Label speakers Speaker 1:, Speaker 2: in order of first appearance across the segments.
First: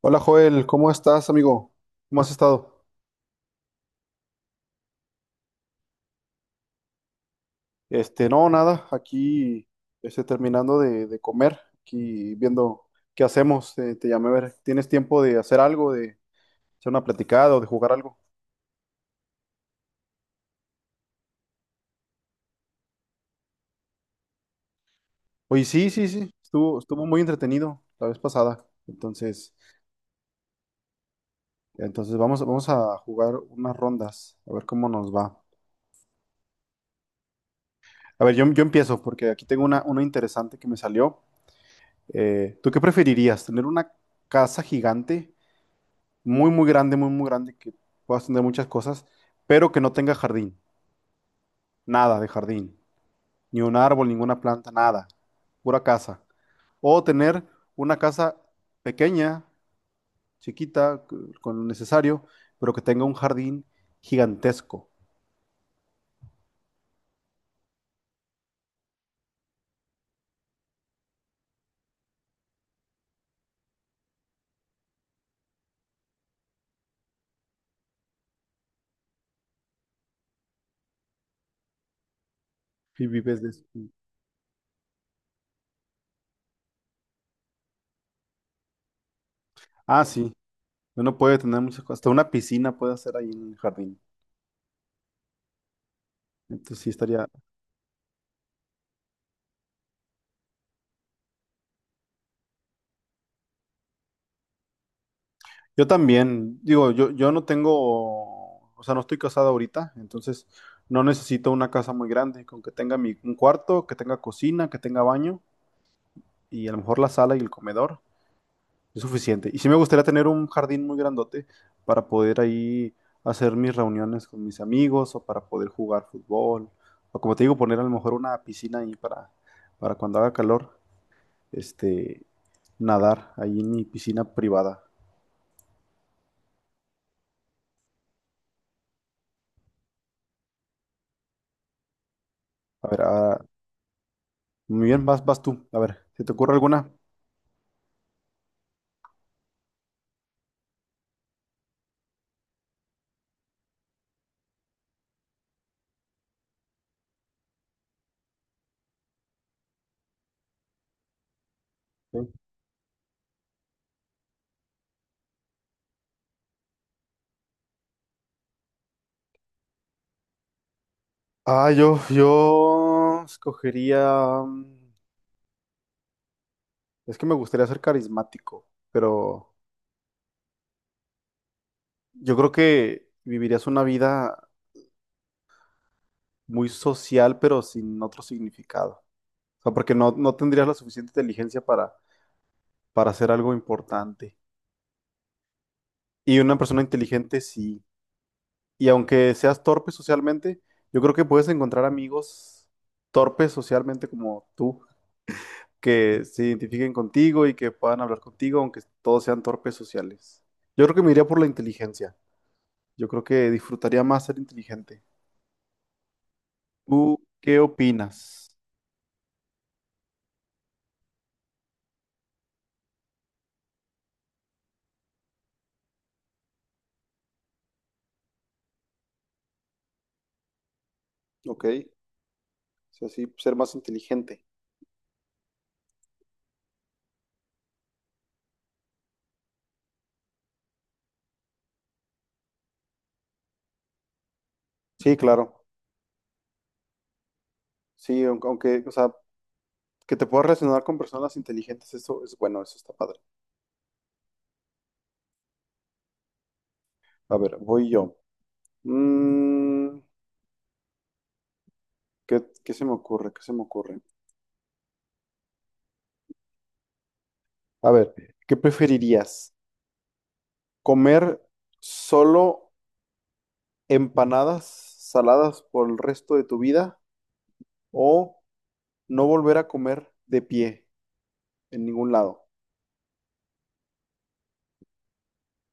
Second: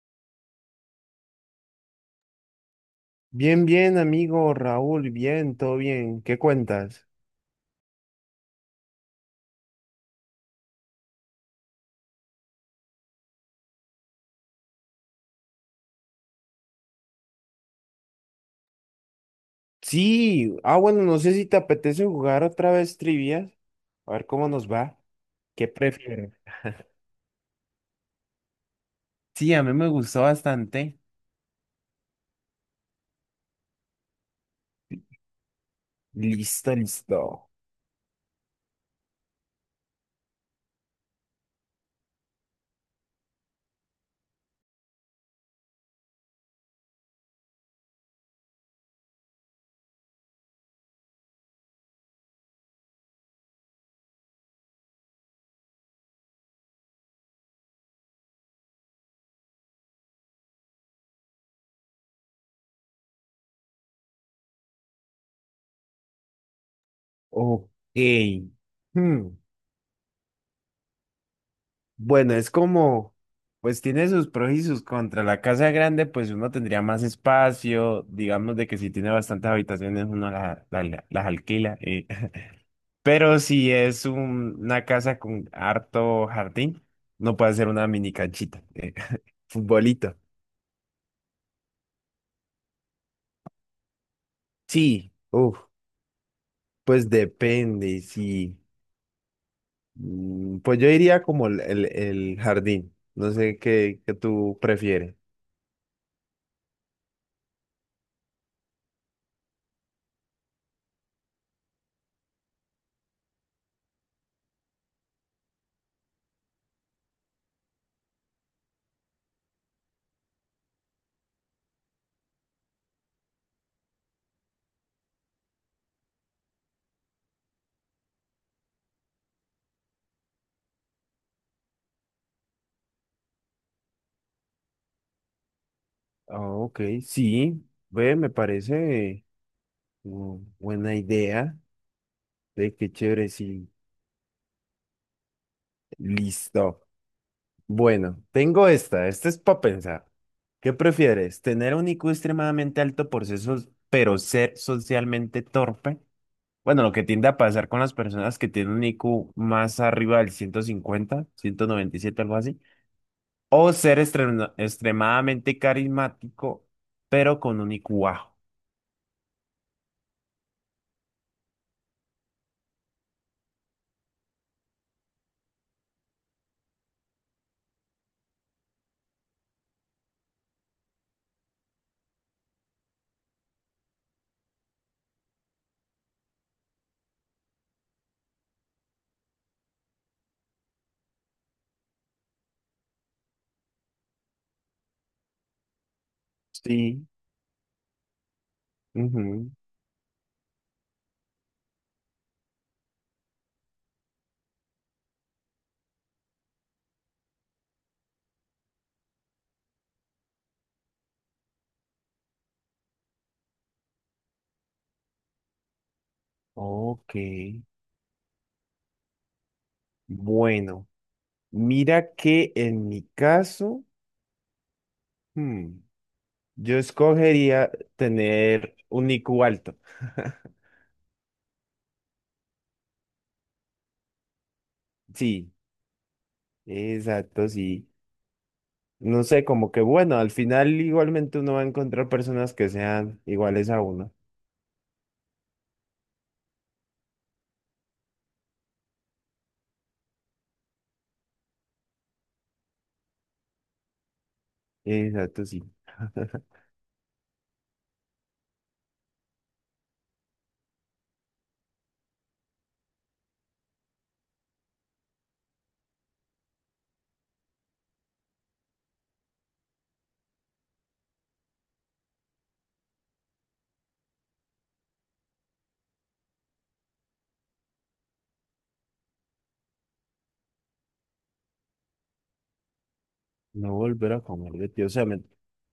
Speaker 1: Hola Joel, ¿cómo estás, amigo? ¿Cómo has estado?
Speaker 2: Bien, bien, amigo Raúl, bien, todo bien. ¿Qué cuentas?
Speaker 1: Este, no, nada, aquí terminando de comer, aquí viendo qué hacemos. Te llamé a ver, ¿tienes tiempo de hacer algo, de hacer una platicada o de jugar algo?
Speaker 2: Sí, bueno, no sé si te apetece jugar otra vez trivias. A ver cómo nos va.
Speaker 1: Oye,
Speaker 2: ¿Qué
Speaker 1: sí, sí, sí,
Speaker 2: prefieres?
Speaker 1: estuvo muy entretenido la vez pasada.
Speaker 2: Sí,
Speaker 1: Entonces,
Speaker 2: a mí me gustó bastante.
Speaker 1: entonces vamos a jugar unas rondas, a ver cómo nos va.
Speaker 2: Listo, listo.
Speaker 1: A ver, yo empiezo porque aquí tengo una interesante que me salió. ¿Tú qué preferirías? ¿Tener una casa gigante, muy grande, muy grande, que puedas tener muchas cosas, pero que no tenga jardín, nada de jardín, ni un árbol, ninguna planta, nada, pura casa? O tener una casa pequeña, chiquita, con lo necesario, pero que tenga un jardín gigantesco.
Speaker 2: Ok. Hmm, Bueno, pues tiene sus pros y sus contras. La casa grande, pues uno tendría más espacio. Digamos de que si tiene bastantes habitaciones, uno las alquila.
Speaker 1: Y
Speaker 2: Pero
Speaker 1: vives de eso.
Speaker 2: si es una casa con harto jardín, no puede ser una mini canchita.
Speaker 1: Ah,
Speaker 2: Futbolito.
Speaker 1: sí, uno puede tener muchas cosas, hasta una piscina puede hacer ahí en el jardín.
Speaker 2: Sí, uf,
Speaker 1: Entonces sí
Speaker 2: pues
Speaker 1: estaría.
Speaker 2: depende, sí. Pues yo iría como el jardín. No sé qué, qué tú prefieres.
Speaker 1: Yo también, digo, yo no tengo, o sea, no estoy casado ahorita, entonces no necesito una casa muy grande, con que tenga mi, un cuarto, que tenga cocina, que tenga baño y a lo mejor la sala y el comedor es suficiente. Y sí me gustaría tener un jardín muy grandote para poder ahí hacer mis reuniones con mis amigos o para poder jugar fútbol o como te digo, poner a lo mejor una piscina ahí para cuando haga calor, este, nadar ahí en mi piscina privada.
Speaker 2: Ah, ok, sí, ve, me parece buena idea. Ve,
Speaker 1: A
Speaker 2: qué
Speaker 1: ver,
Speaker 2: chévere,
Speaker 1: a-
Speaker 2: sí.
Speaker 1: Muy bien, vas tú. A ver, ¿se te ocurre
Speaker 2: Listo.
Speaker 1: alguna?
Speaker 2: Bueno, tengo esta, esta es para pensar. ¿Qué prefieres? ¿Tener un IQ extremadamente alto por ser, so- pero ser socialmente torpe? Bueno, lo que tiende a pasar con las personas que tienen un IQ más arriba del ciento ciento cincuenta, ciento noventa y
Speaker 1: Sí.
Speaker 2: siete, algo así. O ser extremadamente carismático, pero con un IQ bajo.
Speaker 1: Ah, yo escogería. Es que me gustaría ser carismático, pero yo creo que vivirías una vida muy social, pero sin otro significado. O sea, porque no tendrías la suficiente inteligencia para hacer algo importante. Y una persona
Speaker 2: Sí.
Speaker 1: inteligente sí. Y aunque
Speaker 2: ujú,
Speaker 1: seas torpe socialmente, yo creo que puedes encontrar amigos torpes socialmente como tú, que se identifiquen contigo y que puedan hablar contigo, aunque todos sean torpes sociales. Yo creo que me iría por la inteligencia. Yo creo que disfrutaría más ser inteligente.
Speaker 2: Ok.
Speaker 1: ¿Tú qué opinas?
Speaker 2: Bueno, mira que en mi caso... hmm, Yo escogería tener un IQ alto.
Speaker 1: Ok, o sea, sí, ser más inteligente.
Speaker 2: Sí, exacto, sí. No sé, como que bueno, al final igualmente uno va a encontrar personas que sean iguales a uno.
Speaker 1: Sí, claro. Sí, aunque, o sea, que te puedas relacionar con personas inteligentes, eso es bueno, eso está padre.
Speaker 2: Exacto, sí.
Speaker 1: A ver, voy yo. Mm, qué se me ocurre? ¿Qué se me ocurre? A ver, ¿qué preferirías? ¿Comer solo empanadas saladas por el resto de tu vida o no volver a comer de pie en ningún lado,
Speaker 2: No volver a comer de pie,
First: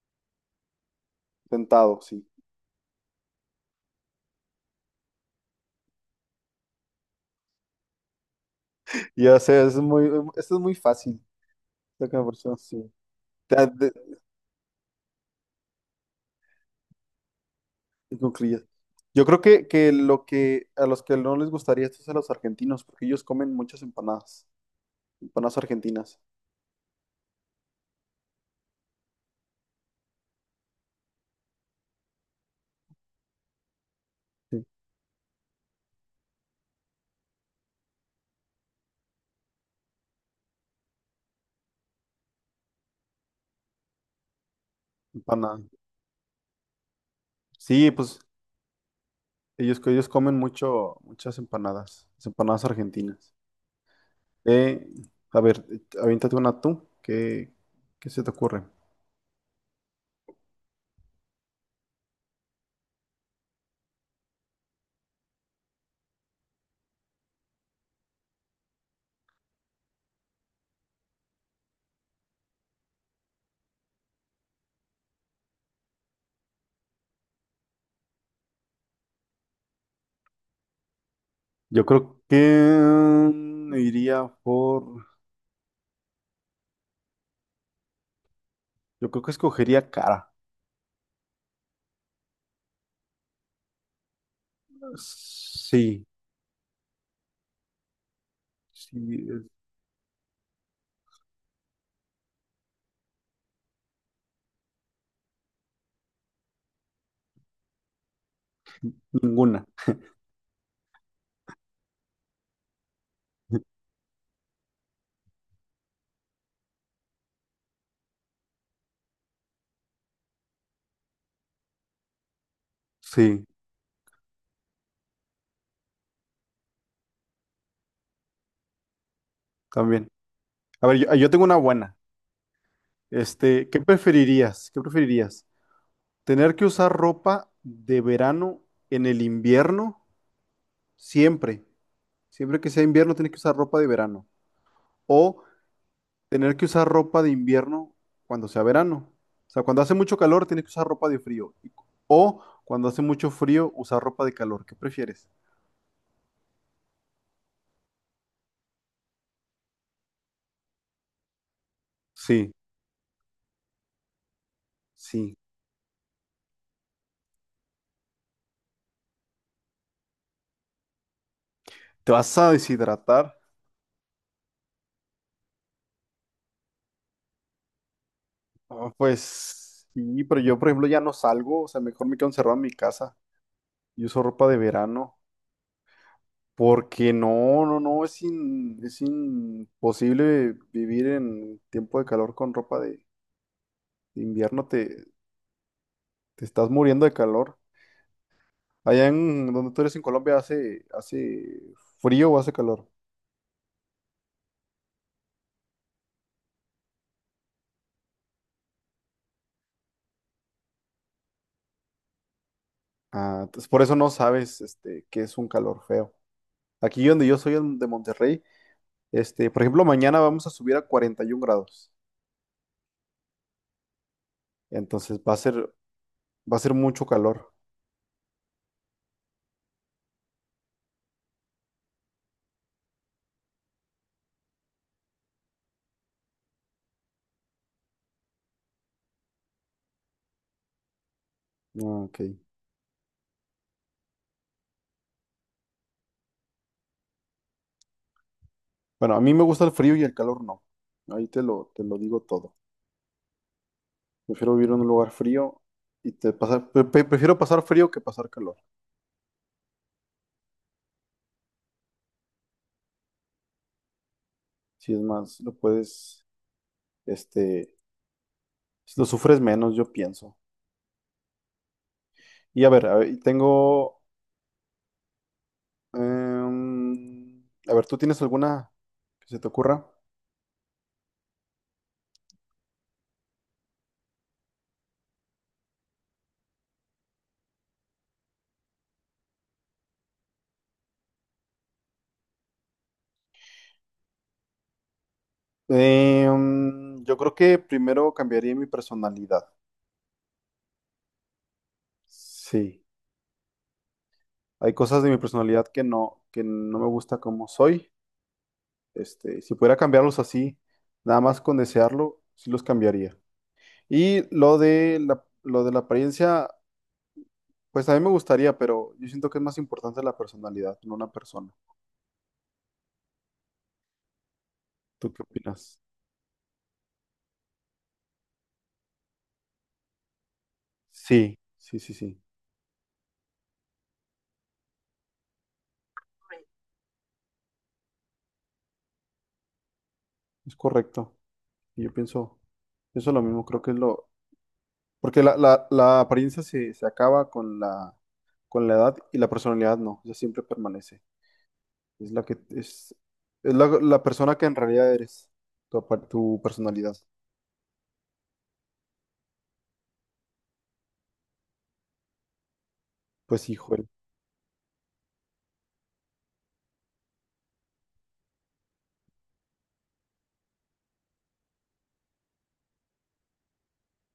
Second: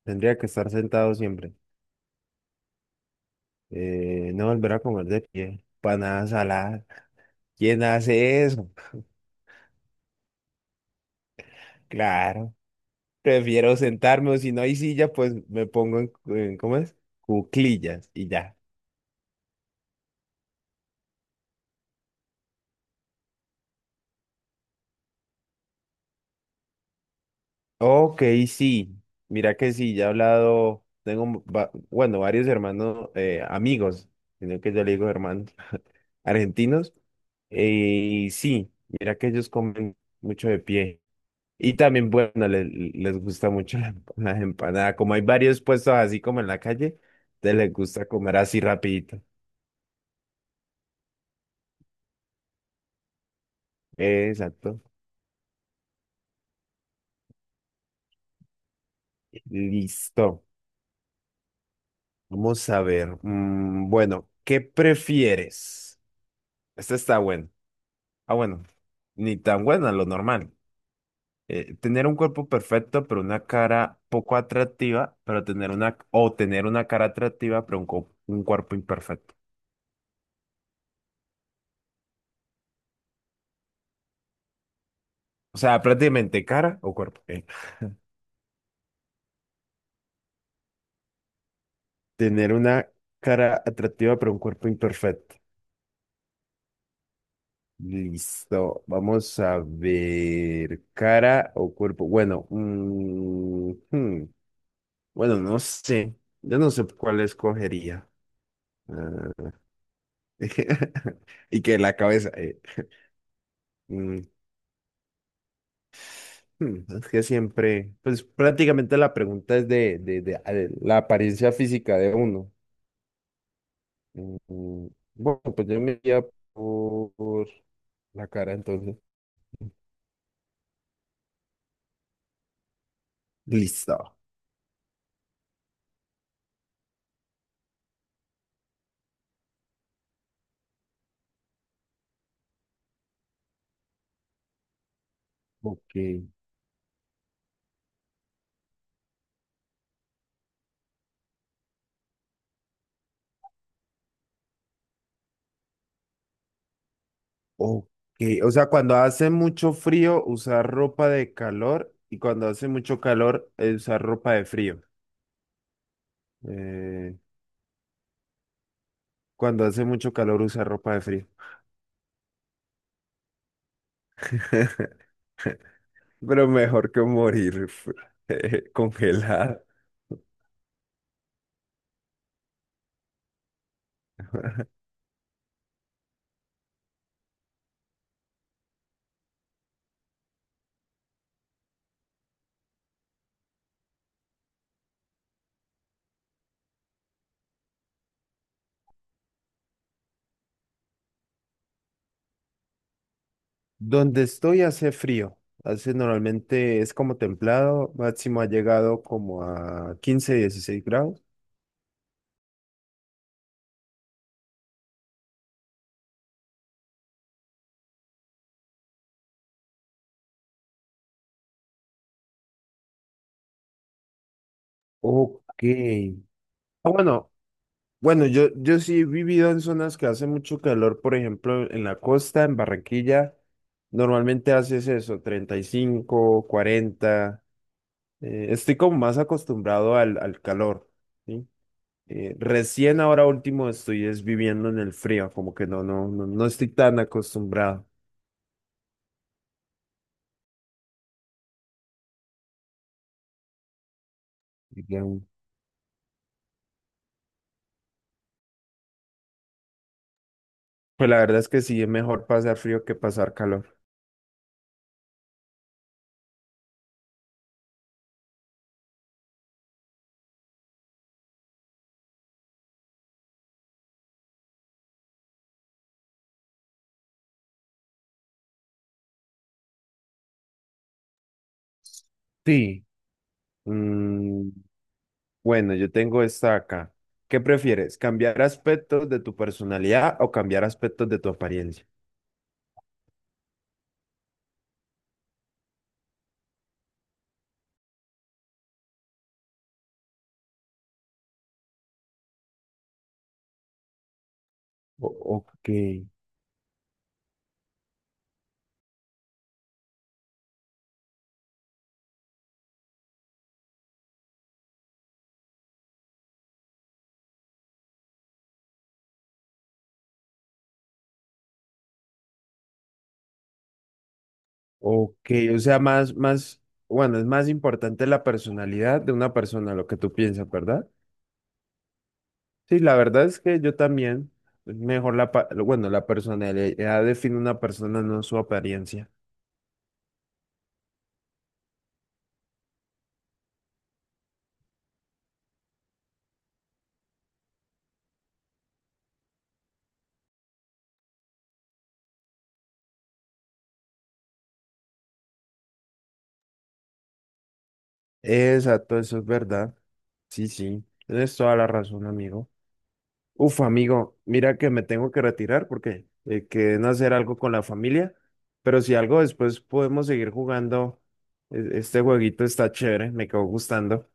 Speaker 2: tendría que estar sentado siempre.
Speaker 1: sentado, sí?
Speaker 2: No volver a comer de pie, panadas saladas. ¿Quién hace eso?
Speaker 1: Ya sé, es muy, esto es muy fácil. Saca la
Speaker 2: Claro,
Speaker 1: conversación, sí. Te-
Speaker 2: prefiero
Speaker 1: te-
Speaker 2: sentarme o si no hay silla, pues me pongo ¿cómo es? Cuclillas
Speaker 1: Te
Speaker 2: y ya.
Speaker 1: concluyes. Yo creo que lo que a los que no les gustaría esto es a los argentinos, porque ellos comen muchas empanadas, empanadas argentinas.
Speaker 2: Ok, sí. Mira que sí, ya he hablado, tengo, un va- bueno, varios hermanos, amigos, sino
Speaker 1: Sí.
Speaker 2: que yo le digo hermanos argentinos. Y sí, mira que ellos comen mucho de pie. Y también, bueno, les gusta mucho la, la empanada. Como hay varios
Speaker 1: Empanadas.
Speaker 2: puestos así como en la calle, te les
Speaker 1: Sí,
Speaker 2: gusta
Speaker 1: pues
Speaker 2: comer así rapidito.
Speaker 1: ellos comen mucho, muchas empanadas, las empanadas argentinas.
Speaker 2: Exacto.
Speaker 1: Eh, a ver, aviéntate una tú. Qué se te ocurre?
Speaker 2: Listo. Vamos a ver. Bueno, ¿qué prefieres? Este está bueno. Ah, bueno, ni tan buena, lo normal. Tener un cuerpo perfecto, pero una cara poco atractiva, pero tener una, o tener una cara atractiva, pero un cuerpo imperfecto.
Speaker 1: Yo creo que iría por.
Speaker 2: O sea, prácticamente cara o cuerpo.
Speaker 1: Yo creo que escogería cara.
Speaker 2: Tener una cara atractiva, pero un cuerpo imperfecto.
Speaker 1: Sí,
Speaker 2: Listo,
Speaker 1: sí,
Speaker 2: vamos
Speaker 1: eh,
Speaker 2: a ver. Cara o cuerpo. Bueno, bueno, no sé. Yo no sé cuál escogería. Ah,
Speaker 1: ninguna.
Speaker 2: y que la cabeza. Mm, Es que siempre, pues prácticamente la pregunta es a ver, la apariencia física de uno.
Speaker 1: Sí,
Speaker 2: Mm, mm, Bueno, pues yo me iría por la cara entonces.
Speaker 1: también. A ver, yo tengo una buena. Este, ¿qué
Speaker 2: Listo.
Speaker 1: preferirías? ¿Qué preferirías? ¿Tener que usar ropa de verano en el invierno? Siempre. Siempre que sea invierno, tienes que usar ropa de verano. O
Speaker 2: Ok.
Speaker 1: tener que usar ropa de invierno cuando sea verano. O sea, cuando hace mucho calor, tienes que usar ropa de frío. O cuando hace mucho frío, usar ropa de calor. ¿Qué prefieres?
Speaker 2: Ok. O sea, cuando hace mucho frío, usar ropa de calor y cuando
Speaker 1: Sí,
Speaker 2: hace mucho calor, usar ropa de frío.
Speaker 1: sí.
Speaker 2: Eh, Cuando hace mucho calor, usar ropa de frío.
Speaker 1: ¿Te vas a deshidratar?
Speaker 2: Pero mejor que morir
Speaker 1: Ah,
Speaker 2: congelada.
Speaker 1: pues sí, pero yo, por ejemplo, ya no salgo. O sea, mejor me quedo encerrado en mi casa y uso ropa de verano. Porque no, es, es imposible vivir en tiempo de calor con ropa de invierno. Te estás muriendo de calor. Allá en donde tú eres en Colombia hace frío o hace calor.
Speaker 2: Donde estoy hace frío, hace normalmente es como templado, máximo ha llegado como a 15, 16 grados.
Speaker 1: Ah, entonces por eso no sabes este, qué es un calor feo. Aquí donde yo soy de Monterrey, este, por ejemplo, mañana vamos a subir a 41 grados. Entonces
Speaker 2: Ok.
Speaker 1: va a ser
Speaker 2: Ah,
Speaker 1: mucho
Speaker 2: bueno,
Speaker 1: calor.
Speaker 2: bueno, yo sí he vivido en zonas que hace mucho calor, por ejemplo, en la costa, en Barranquilla, normalmente haces eso, 35, 40. Estoy como más acostumbrado al, al calor, ¿sí?
Speaker 1: Ah, ok.
Speaker 2: Recién ahora último estoy es viviendo en el frío, como que no estoy tan acostumbrado.
Speaker 1: Bueno, a mí me gusta el frío y el calor no. Ahí te lo digo todo. Prefiero vivir en un
Speaker 2: Ya.
Speaker 1: lugar frío y te pasar, pre- pre- prefiero pasar frío que pasar calor.
Speaker 2: Pues la verdad es que sí, es mejor pasar frío que pasar calor.
Speaker 1: Si es más, lo puedes, este, si lo sufres menos, yo pienso. Y a ver, tengo... em, a ver, ¿tú tienes alguna que se te ocurra?
Speaker 2: Sí. Mm, bueno, yo tengo esta acá. ¿Qué prefieres? ¿Cambiar aspectos de tu personalidad o cambiar aspectos de tu apariencia?
Speaker 1: Em, yo creo que primero cambiaría mi personalidad. Sí, hay cosas de mi personalidad
Speaker 2: Ok.
Speaker 1: que no me gusta como soy. Este, si pudiera cambiarlos así, nada más con desearlo, sí los cambiaría. Y lo de la apariencia, pues a mí me gustaría, pero yo siento que es más importante la personalidad, no una persona. ¿Tú qué
Speaker 2: Ok, o sea,
Speaker 1: opinas?
Speaker 2: bueno, es más importante la personalidad de una persona, lo que tú piensas, ¿verdad?
Speaker 1: Sí, sí, sí, sí,
Speaker 2: Sí, la verdad es que yo también, mejor la, pa- bueno, la personalidad define una persona, no su apariencia.
Speaker 1: es correcto. Y pienso lo mismo, creo que es lo... Porque la apariencia se acaba con la edad y la personalidad no, ya siempre permanece. Es la que es la persona que en realidad eres, tu personalidad.
Speaker 2: Exacto, eso es verdad. Sí, sí, tienes toda la razón, amigo.
Speaker 1: Pues
Speaker 2: Uf,
Speaker 1: hijo
Speaker 2: amigo, mira que me tengo que retirar porque quedé en hacer algo con la familia, pero si algo después podemos seguir jugando, este jueguito está chévere, me quedó gustando.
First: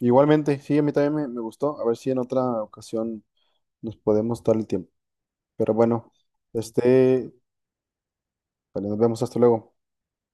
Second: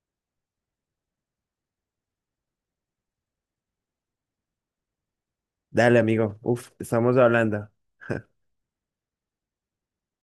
Speaker 1: igualmente, sí, a mí también me gustó. A ver si en otra ocasión nos podemos dar el tiempo. Pero
Speaker 2: Dale,
Speaker 1: bueno,
Speaker 2: amigo. Uf, estamos
Speaker 1: este,
Speaker 2: hablando.
Speaker 1: vale, nos vemos, hasta luego.